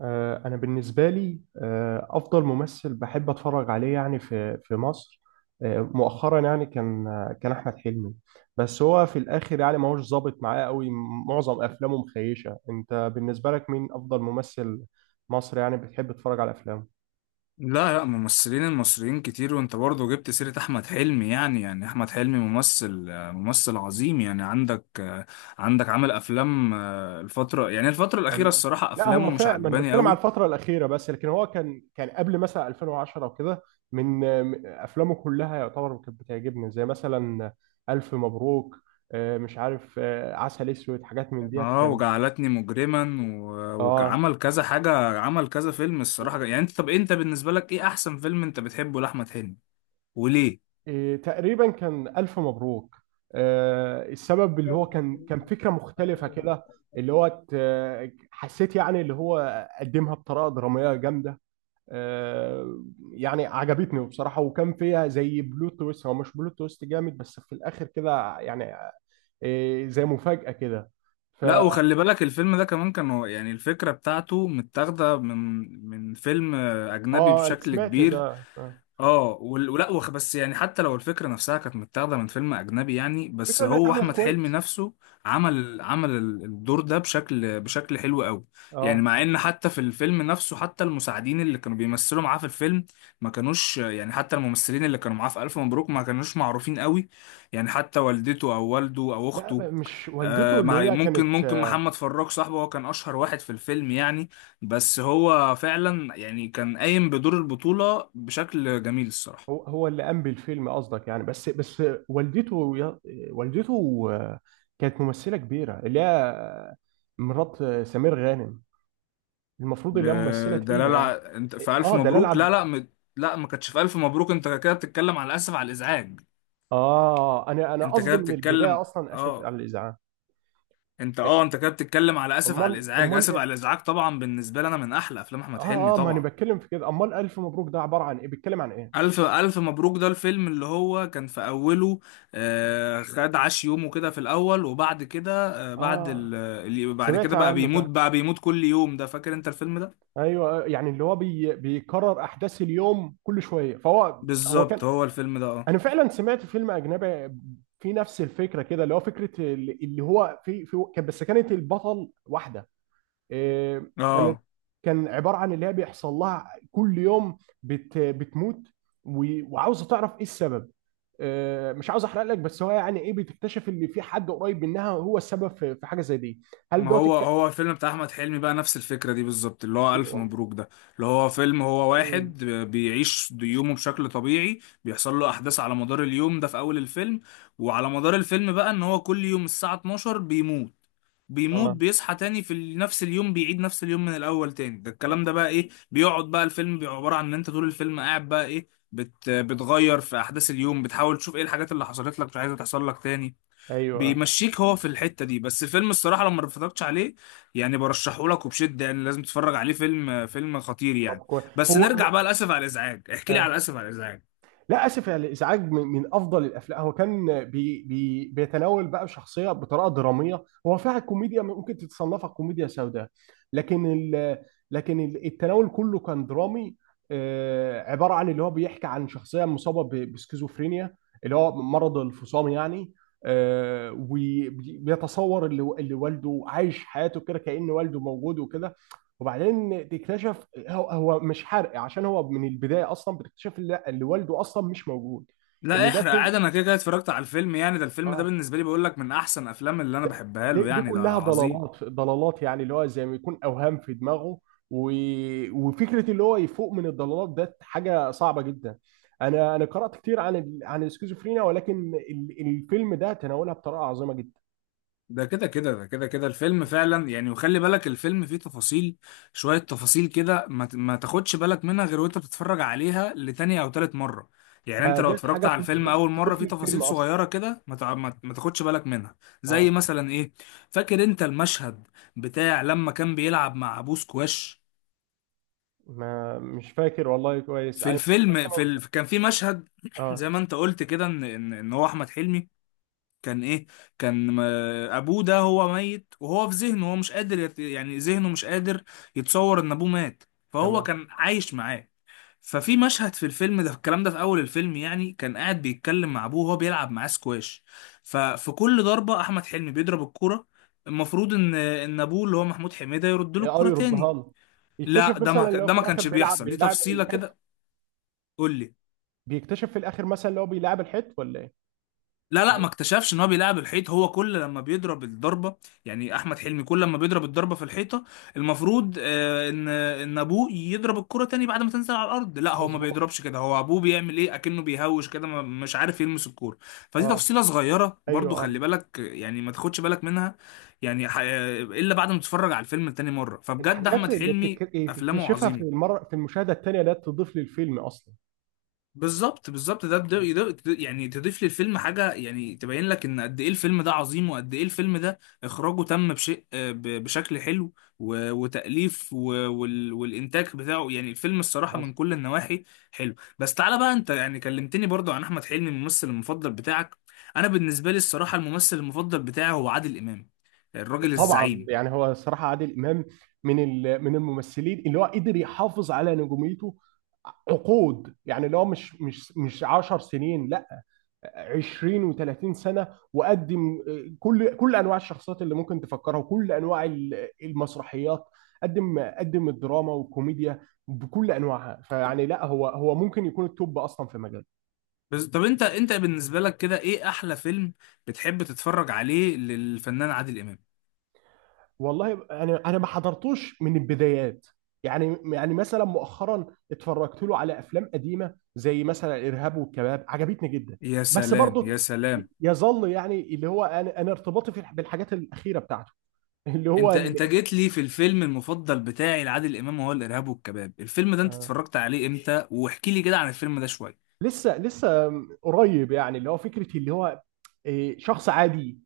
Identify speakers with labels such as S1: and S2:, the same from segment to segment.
S1: أنا بالنسبة لي أفضل ممثل بحب أتفرج عليه يعني في مصر. مؤخرا يعني كان كان أحمد حلمي. بس هو في الآخر يعني ما هوش ظابط معاه قوي. معظم أفلامه مخيشة. أنت بالنسبة لك مين أفضل ممثل مصري يعني بتحب تتفرج على أفلامه؟
S2: لا لا، ممثلين المصريين كتير وانت برضه جبت سيرة احمد حلمي. يعني احمد حلمي ممثل، ممثل عظيم. يعني عندك، عندك عمل افلام، الفترة، يعني الفترة الاخيرة
S1: ال-
S2: الصراحة
S1: لا،
S2: افلامه
S1: هو
S2: مش
S1: فعلا ما انا
S2: عجباني
S1: بتكلم على
S2: قوي.
S1: الفتره الاخيره، بس لكن هو كان قبل مثلا 2010 وكده. من من افلامه كلها يعتبر كانت بتعجبني، زي مثلا الف مبروك. مش عارف، عسل اسود، حاجات من ديت
S2: اه
S1: كان.
S2: وجعلتني مجرما
S1: اه
S2: وعمل كذا حاجة، عمل كذا فيلم.
S1: و-
S2: الصراحة يعني انت، طب انت بالنسبة لك ايه احسن فيلم انت بتحبه لاحمد حلمي
S1: تقريبا كان الف مبروك. السبب اللي هو كان فكره مختلفه
S2: وليه؟
S1: كده. اللي هو حسيت يعني اللي هو قدمها بطريقه دراميه جامده. آه، يعني عجبتني بصراحة. وكان فيها زي بلوت تويست، هو مش بلوت تويست جامد بس في الآخر كده يعني. زي مفاجأة كده.
S2: لا،
S1: فا
S2: وخلي بالك الفيلم ده كمان كانوا يعني الفكرة بتاعته متاخدة من فيلم، أجنبي
S1: اه، أنا
S2: بشكل
S1: سمعت
S2: كبير.
S1: ده.
S2: اه بس يعني حتى لو الفكره نفسها كانت متاخده من فيلم اجنبي يعني، بس
S1: الفكرة اللي
S2: هو
S1: اتعملت
S2: احمد حلمي
S1: كويس.
S2: نفسه عمل الدور ده بشكل حلو قوي. يعني
S1: اه
S2: مع ان حتى في الفيلم نفسه، حتى المساعدين اللي كانوا بيمثلوا معاه في الفيلم ما كانوش، يعني حتى الممثلين اللي كانوا معاه في الف مبروك ما كانوش معروفين قوي. يعني حتى والدته او والده او
S1: لا.
S2: اخته،
S1: مش والدته،
S2: آه
S1: اللي
S2: مع
S1: هي
S2: ممكن
S1: كانت
S2: ممكن محمد فراج صاحبه هو كان اشهر واحد في الفيلم يعني. بس هو فعلا يعني كان قايم بدور البطولة بشكل جميل الصراحة.
S1: هو اللي قام بالفيلم قصدك يعني. بس والدته والدته كانت ممثلة كبيرة، اللي هي مرات سمير غانم. المفروض
S2: ده
S1: اللي هي ممثلة
S2: ده لا
S1: تقيلة يعني.
S2: لا، انت في ألف
S1: اه، دلال
S2: مبروك.
S1: عبد.
S2: لا، ما كانتش في ألف مبروك. انت كده بتتكلم على آسف على الإزعاج.
S1: اه انا
S2: انت كده
S1: قصدي من البدايه
S2: بتتكلم،
S1: اصلا اسف
S2: اه،
S1: على الازعاج.
S2: انت
S1: إيه،
S2: اه انت كده بتتكلم على آسف على
S1: امال،
S2: الإزعاج. آسف
S1: ايه؟
S2: على الإزعاج طبعا بالنسبة لي انا من احلى افلام احمد حلمي
S1: اه ما انا
S2: طبعا.
S1: بتكلم في كده. امال الف مبروك ده عباره عن ايه، بيتكلم عن ايه؟
S2: ألف مبروك ده الفيلم اللي هو كان في أوله، آه، خد عاش يومه كده في الأول، وبعد كده آه بعد
S1: اه،
S2: بعد
S1: سمعت
S2: كده بقى
S1: عنه
S2: بيموت،
S1: فعلا.
S2: بقى بيموت كل يوم. ده فاكر أنت الفيلم ده؟
S1: ايوه، يعني اللي هو بيكرر احداث اليوم كل شويه، فهو هو
S2: بالظبط،
S1: كان.
S2: هو الفيلم ده اه.
S1: انا فعلا سمعت فيلم اجنبي في نفس الفكره كده، اللي هو فكره اللي هو بس كانت البطل واحده. كانت.
S2: اه،
S1: كان عباره عن اللي هي بيحصل لها كل يوم بتموت. وعاوزه تعرف ايه السبب. مش عاوز احرق لك، بس هو يعني ايه، بتكتشف ان في حد قريب منها هو السبب في حاجه زي دي. هل
S2: ما
S1: دوت
S2: هو
S1: الك...
S2: هو الفيلم بتاع احمد حلمي بقى نفس الفكره دي بالظبط، اللي هو الف
S1: ب-
S2: مبروك ده. اللي هو فيلم، هو
S1: مم.
S2: واحد بيعيش يومه بشكل طبيعي، بيحصل له احداث على مدار اليوم ده في اول الفيلم، وعلى مدار الفيلم بقى ان هو كل يوم الساعه 12 بيموت،
S1: اه،
S2: بيصحى تاني في نفس اليوم، بيعيد نفس اليوم من الاول تاني. ده الكلام ده بقى ايه، بيقعد بقى الفيلم بيبقى عباره عن ان انت طول الفيلم قاعد بقى ايه، بتغير في احداث اليوم، بتحاول تشوف ايه الحاجات اللي حصلت لك مش عايزه تحصل لك تاني.
S1: ايوه.
S2: بيمشيك هو في الحتة دي. بس فيلم الصراحة لو ما اتفرجتش عليه يعني برشحه لك وبشدة، يعني لازم تتفرج عليه. فيلم خطير
S1: طب،
S2: يعني.
S1: كويس.
S2: بس
S1: هو
S2: نرجع
S1: هو-
S2: بقى للأسف على الإزعاج، احكي لي على
S1: آه.
S2: الأسف على الإزعاج.
S1: لا، اسف يا الازعاج من افضل الافلام. هو كان بي بي بيتناول بقى شخصيه بطريقه دراميه، هو فيها كوميديا ممكن تتصنفها كوميديا سوداء. لكن ال التناول كله كان درامي. عباره عن اللي هو بيحكي عن شخصيه مصابه بسكيزوفرينيا، اللي هو مرض الفصام يعني. وبيتصور اللي والده عايش حياته كده كأن والده موجود وكده. وبعدين تكتشف، هو مش حرق، عشان هو من البدايه اصلا بتكتشف اللي والده اصلا مش موجود.
S2: لا
S1: ان ده
S2: احرق
S1: كل
S2: عادي، انا كده كده اتفرجت على الفيلم يعني. ده الفيلم ده
S1: اه
S2: بالنسبة لي بقول لك من احسن افلام اللي انا
S1: ده
S2: بحبها
S1: دي,
S2: له،
S1: دي
S2: يعني ده
S1: كلها
S2: عظيم.
S1: ضلالات يعني، اللي هو زي ما يكون اوهام في دماغه. و... وفكره اللي هو يفوق من الضلالات ده حاجه صعبه جدا. انا قرات كتير عن السكيزوفرينيا، ولكن الفيلم ده تناولها بطريقه عظيمه جدا.
S2: ده كده كده الفيلم فعلا يعني. وخلي بالك الفيلم فيه تفاصيل، شوية تفاصيل كده ما تاخدش بالك منها غير وانت بتتفرج عليها لتانية او تالت مرة. يعني
S1: ما
S2: انت لو
S1: ديت
S2: اتفرجت
S1: حاجه
S2: على
S1: تضيف
S2: الفيلم اول مرة
S1: تضيف
S2: فيه
S1: للفيلم
S2: تفاصيل
S1: اصلا.
S2: صغيرة كده ما تع- ما ت- ما تاخدش بالك منها. زي
S1: اه.
S2: مثلا ايه؟ فاكر انت المشهد بتاع لما كان بيلعب مع ابوه سكواش؟
S1: ما مش فاكر والله كويس
S2: في
S1: انا.
S2: الفيلم،
S1: سامع.
S2: كان في مشهد
S1: اه،
S2: زي ما انت قلت كده، ان ان إن هو احمد حلمي كان ايه، كان م- ابوه ده هو ميت، وهو في ذهنه هو مش قادر يعني ذهنه مش قادر يتصور ان ابوه مات، فهو
S1: تمام.
S2: كان عايش معاه. ففي مشهد في الفيلم ده، الكلام ده في اول الفيلم يعني، كان قاعد بيتكلم مع ابوه وهو بيلعب معاه سكواش. ففي كل ضربة احمد حلمي بيضرب الكرة، المفروض ان ابوه اللي هو محمود حميدة يرد له
S1: اه،
S2: الكرة تاني.
S1: يردها له. يكتشف
S2: لا،
S1: مثلا اللي هو
S2: ده
S1: في
S2: ما
S1: الاخر
S2: كانش
S1: بيلعب
S2: بيحصل. دي
S1: بيلعب
S2: تفصيلة
S1: الحيت.
S2: كده. قول لي.
S1: بيكتشف في الاخر مثلا اللي هو بيلعب الحيت ولا ايه؟
S2: لا لا،
S1: يعني،
S2: ما اكتشفش ان هو بيلعب الحيط. هو كل لما بيضرب الضربه، يعني احمد حلمي كل لما بيضرب الضربه في الحيطه، المفروض، ان ابوه يضرب الكره تاني بعد ما تنزل على الارض. لا، هو ما
S1: مظبوط.
S2: بيضربش كده. هو ابوه بيعمل ايه، اكنه بيهوش كده مش عارف يلمس الكوره. فدي
S1: اه،
S2: تفصيله صغيره
S1: ايوه،
S2: برضو،
S1: اه.
S2: خلي بالك يعني ما تاخدش بالك منها، يعني الا بعد ما تتفرج على الفيلم تاني مره. فبجد
S1: الحاجات
S2: احمد
S1: اللي
S2: حلمي افلامه
S1: بتكتشفها في
S2: عظيمه.
S1: المره، في المشاهده الثانيه، ده تضيف للفيلم اصلا.
S2: بالظبط، يعني تضيف للفيلم حاجه، يعني تبين لك ان قد ايه الفيلم ده عظيم، وقد ايه الفيلم ده اخراجه تم بشيء، بشكل حلو، وتاليف، والانتاج بتاعه. يعني الفيلم الصراحه من
S1: مظبوط.
S2: كل النواحي حلو. بس تعالى بقى انت يعني كلمتني برضو عن احمد حلمي الممثل المفضل بتاعك. انا بالنسبه لي الصراحه الممثل المفضل بتاعي هو عادل امام، الراجل
S1: طبعا،
S2: الزعيم.
S1: يعني هو صراحه عادل امام من الممثلين اللي هو قدر يحافظ على نجوميته عقود، يعني اللي هو مش 10 سنين، لا، 20 و30 سنه. وقدم كل انواع الشخصيات اللي ممكن تفكرها، وكل انواع المسرحيات. قدم الدراما والكوميديا بكل انواعها. فيعني لا، هو ممكن يكون التوب اصلا في مجاله.
S2: بس طب انت بالنسبه لك كده ايه احلى فيلم بتحب تتفرج عليه للفنان عادل امام؟
S1: والله انا ما حضرتوش من البدايات. يعني مثلا مؤخرا اتفرجت له على افلام قديمه زي مثلا الارهاب والكباب، عجبتني جدا.
S2: يا
S1: بس
S2: سلام يا
S1: برضو
S2: سلام.
S1: يظل يعني اللي هو انا ارتباطي بالحاجات الاخيره بتاعته، اللي هو
S2: انت جيت لي في الفيلم المفضل بتاعي لعادل امام، وهو الارهاب والكباب. الفيلم ده انت
S1: ال-
S2: اتفرجت عليه امتى؟ واحكي لي كده عن الفيلم ده شويه.
S1: لسه قريب. يعني اللي هو فكره اللي هو شخص عادي،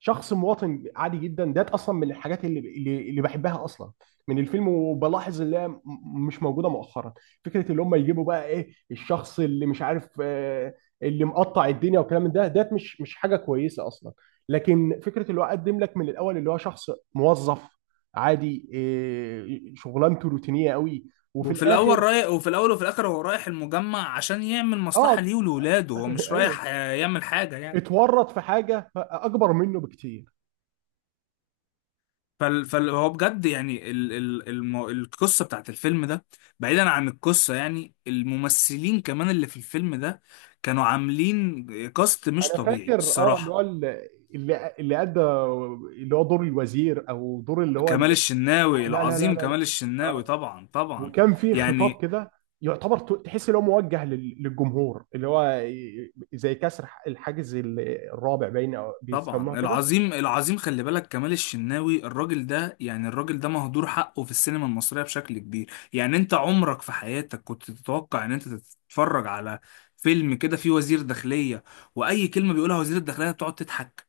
S1: شخص مواطن عادي جدا. ده اصلا من الحاجات اللي بحبها اصلا من الفيلم. وبلاحظ اللي هي مش موجوده مؤخرا. فكره اللي هم يجيبوا بقى ايه، الشخص اللي مش عارف، اللي مقطع الدنيا والكلام من ده مش حاجه كويسه اصلا. لكن فكره اللي هو قدم لك من الاول اللي هو شخص موظف عادي، شغلانته روتينيه قوي. وفي
S2: وفي الاول
S1: الاخر،
S2: رايح وفي الاول وفي الاخر هو رايح المجمع عشان يعمل
S1: اه.
S2: مصلحه ليه ولاولاده، هو مش
S1: ايوه،
S2: رايح، يعمل حاجه يعني.
S1: اتورط في حاجه اكبر منه بكتير.
S2: هو بجد يعني القصه بتاعت الفيلم ده، بعيدا عن القصه يعني الممثلين كمان اللي في الفيلم ده كانوا عاملين كاست مش
S1: انا
S2: طبيعي
S1: فاكر، اه، اللي
S2: الصراحه.
S1: هو اللي ادى اللي هو دور الوزير، او دور اللي هو
S2: كمال الشناوي
S1: لا، لا، لا،
S2: العظيم،
S1: لا، لا
S2: كمال الشناوي
S1: آه.
S2: طبعا طبعا
S1: وكان في خطاب
S2: يعني.
S1: كده، يعتبر تحس ان هو موجه للجمهور، اللي هو زي كسر الحاجز الرابع، باين او بيسموها
S2: طبعا
S1: كده.
S2: العظيم العظيم، خلي بالك كمال الشناوي الراجل ده، يعني الراجل ده مهدور حقه في السينما المصرية بشكل كبير. يعني انت عمرك في حياتك كنت تتوقع ان انت تتفرج على فيلم كده فيه وزير داخلية، واي كلمة بيقولها وزير الداخلية بتقعد تضحك؟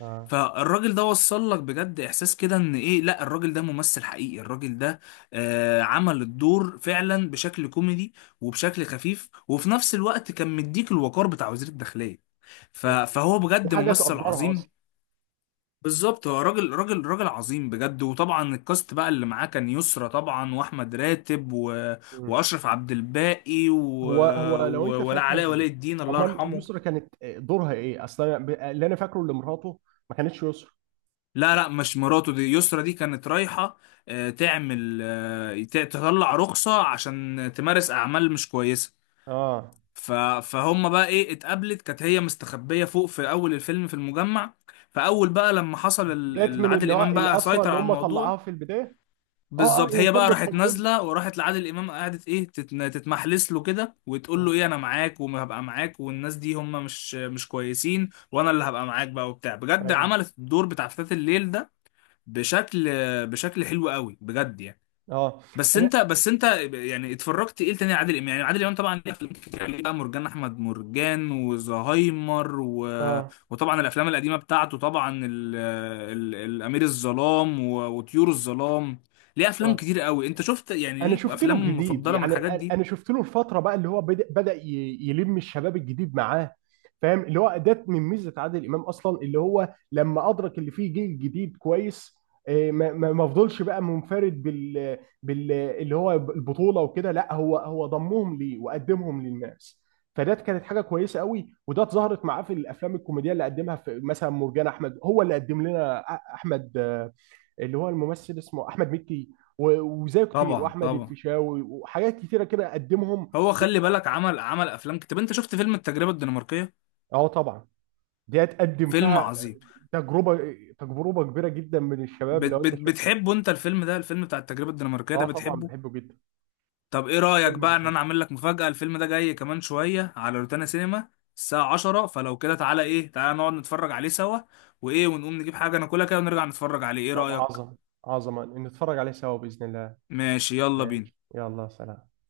S1: اه،
S2: فالراجل ده وصل لك بجد احساس كده ان ايه، لا الراجل ده ممثل حقيقي، الراجل ده آه عمل الدور فعلا بشكل كوميدي وبشكل خفيف، وفي نفس الوقت كان مديك الوقار بتاع وزير الداخلية. فهو
S1: دي
S2: بجد
S1: حاجه
S2: ممثل
S1: تقدرها اصلا.
S2: عظيم. بالظبط، هو راجل راجل عظيم بجد. وطبعا الكاست بقى اللي معاه كان يسرا طبعا، واحمد راتب، و...
S1: مم.
S2: واشرف عبد الباقي، و...
S1: هو لو
S2: و...
S1: انت
S2: ولا
S1: فاكر.
S2: علاء ولي الدين الله
S1: امال
S2: يرحمه.
S1: يسرا كانت دورها ايه اصلا؟ أنا اللي انا فاكره اللي مراته ما كانتش يسرا.
S2: لا لا، مش مراته، دي يسرا دي كانت رايحة، تعمل، تطلع رخصة عشان تمارس أعمال مش كويسة.
S1: اه،
S2: ف- فهم بقى إيه، اتقابلت، كانت هي مستخبية فوق في أول الفيلم في المجمع. فأول بقى لما حصل
S1: جت من اللي
S2: عادل
S1: هو
S2: إمام بقى
S1: الاسرى
S2: سيطر
S1: اللي
S2: على
S1: هم طلعوها
S2: الموضوع،
S1: في البدايه. اه، اه،
S2: بالظبط.
S1: هي
S2: هي
S1: كانت
S2: بقى راحت
S1: بتطمن،
S2: نازلة وراحت لعادل إمام، قعدت إيه تتمحلس له كده وتقول له
S1: آه،
S2: إيه أنا معاك وهبقى معاك، والناس دي هم مش كويسين، وأنا اللي هبقى معاك بقى وبتاع. بجد
S1: ايوه.
S2: عملت الدور بتاع فتاة الليل ده بشكل بشكل حلو قوي بجد يعني.
S1: اه
S2: بس
S1: انا
S2: انت بس انت يعني اتفرجت ايه تاني عادل امام؟ يعني عادل امام طبعا ليه افلام كتير عليه بقى، مرجان احمد مرجان، وزهايمر، و...
S1: اه
S2: وطبعا الافلام القديمه بتاعته طبعا، الامير الظلام، و... وطيور الظلام. ليه افلام
S1: اه
S2: كتير قوي. انت شفت يعني،
S1: انا
S2: ليك
S1: شفت له
S2: افلام
S1: جديد،
S2: مفضله من
S1: يعني
S2: الحاجات دي؟
S1: انا شفت له الفتره بقى اللي هو بدأ يلم الشباب الجديد معاه. فاهم اللي هو ده من ميزه عادل امام اصلا، اللي هو لما ادرك اللي فيه جيل جديد كويس. ما فضلش بقى منفرد بال اللي هو البطوله وكده. لا، هو ضمهم ليه وقدمهم للناس. فده كانت حاجه كويسه قوي، وده اتظهرت معاه في الافلام الكوميديه اللي قدمها في مثلا مرجان احمد. هو اللي قدم لنا احمد، اللي هو الممثل اسمه احمد مكي، وزيه كتير،
S2: طبعا
S1: واحمد
S2: طبعا.
S1: الفيشاوي، وحاجات كتيره كده قدمهم.
S2: هو خلي بالك عمل، افلام كتير. طب انت شفت فيلم التجربه الدنماركيه؟
S1: اه، طبعا. دي هتقدم
S2: فيلم
S1: فيها
S2: عظيم.
S1: تجربه تجربه كبيره جدا من الشباب، لو انت شفت.
S2: بتحبه انت الفيلم ده، الفيلم بتاع التجربه الدنماركيه ده
S1: اه، طبعا
S2: بتحبه؟
S1: بحبه جدا.
S2: طب ايه رأيك
S1: فيلم
S2: بقى ان
S1: عظيم.
S2: انا اعمل لك مفاجأة؟ الفيلم ده جاي كمان شوية على روتانا سينما الساعة 10. فلو كده تعالى ايه، تعالى نقعد نتفرج عليه سوا، ونقوم نجيب حاجة ناكلها كده ونرجع نتفرج عليه. ايه
S1: طب،
S2: رأيك؟
S1: عظمه، عظمه، نتفرج عليه سوا باذن الله.
S2: ماشي، يلا
S1: ماشي،
S2: بينا.
S1: يلا، سلام.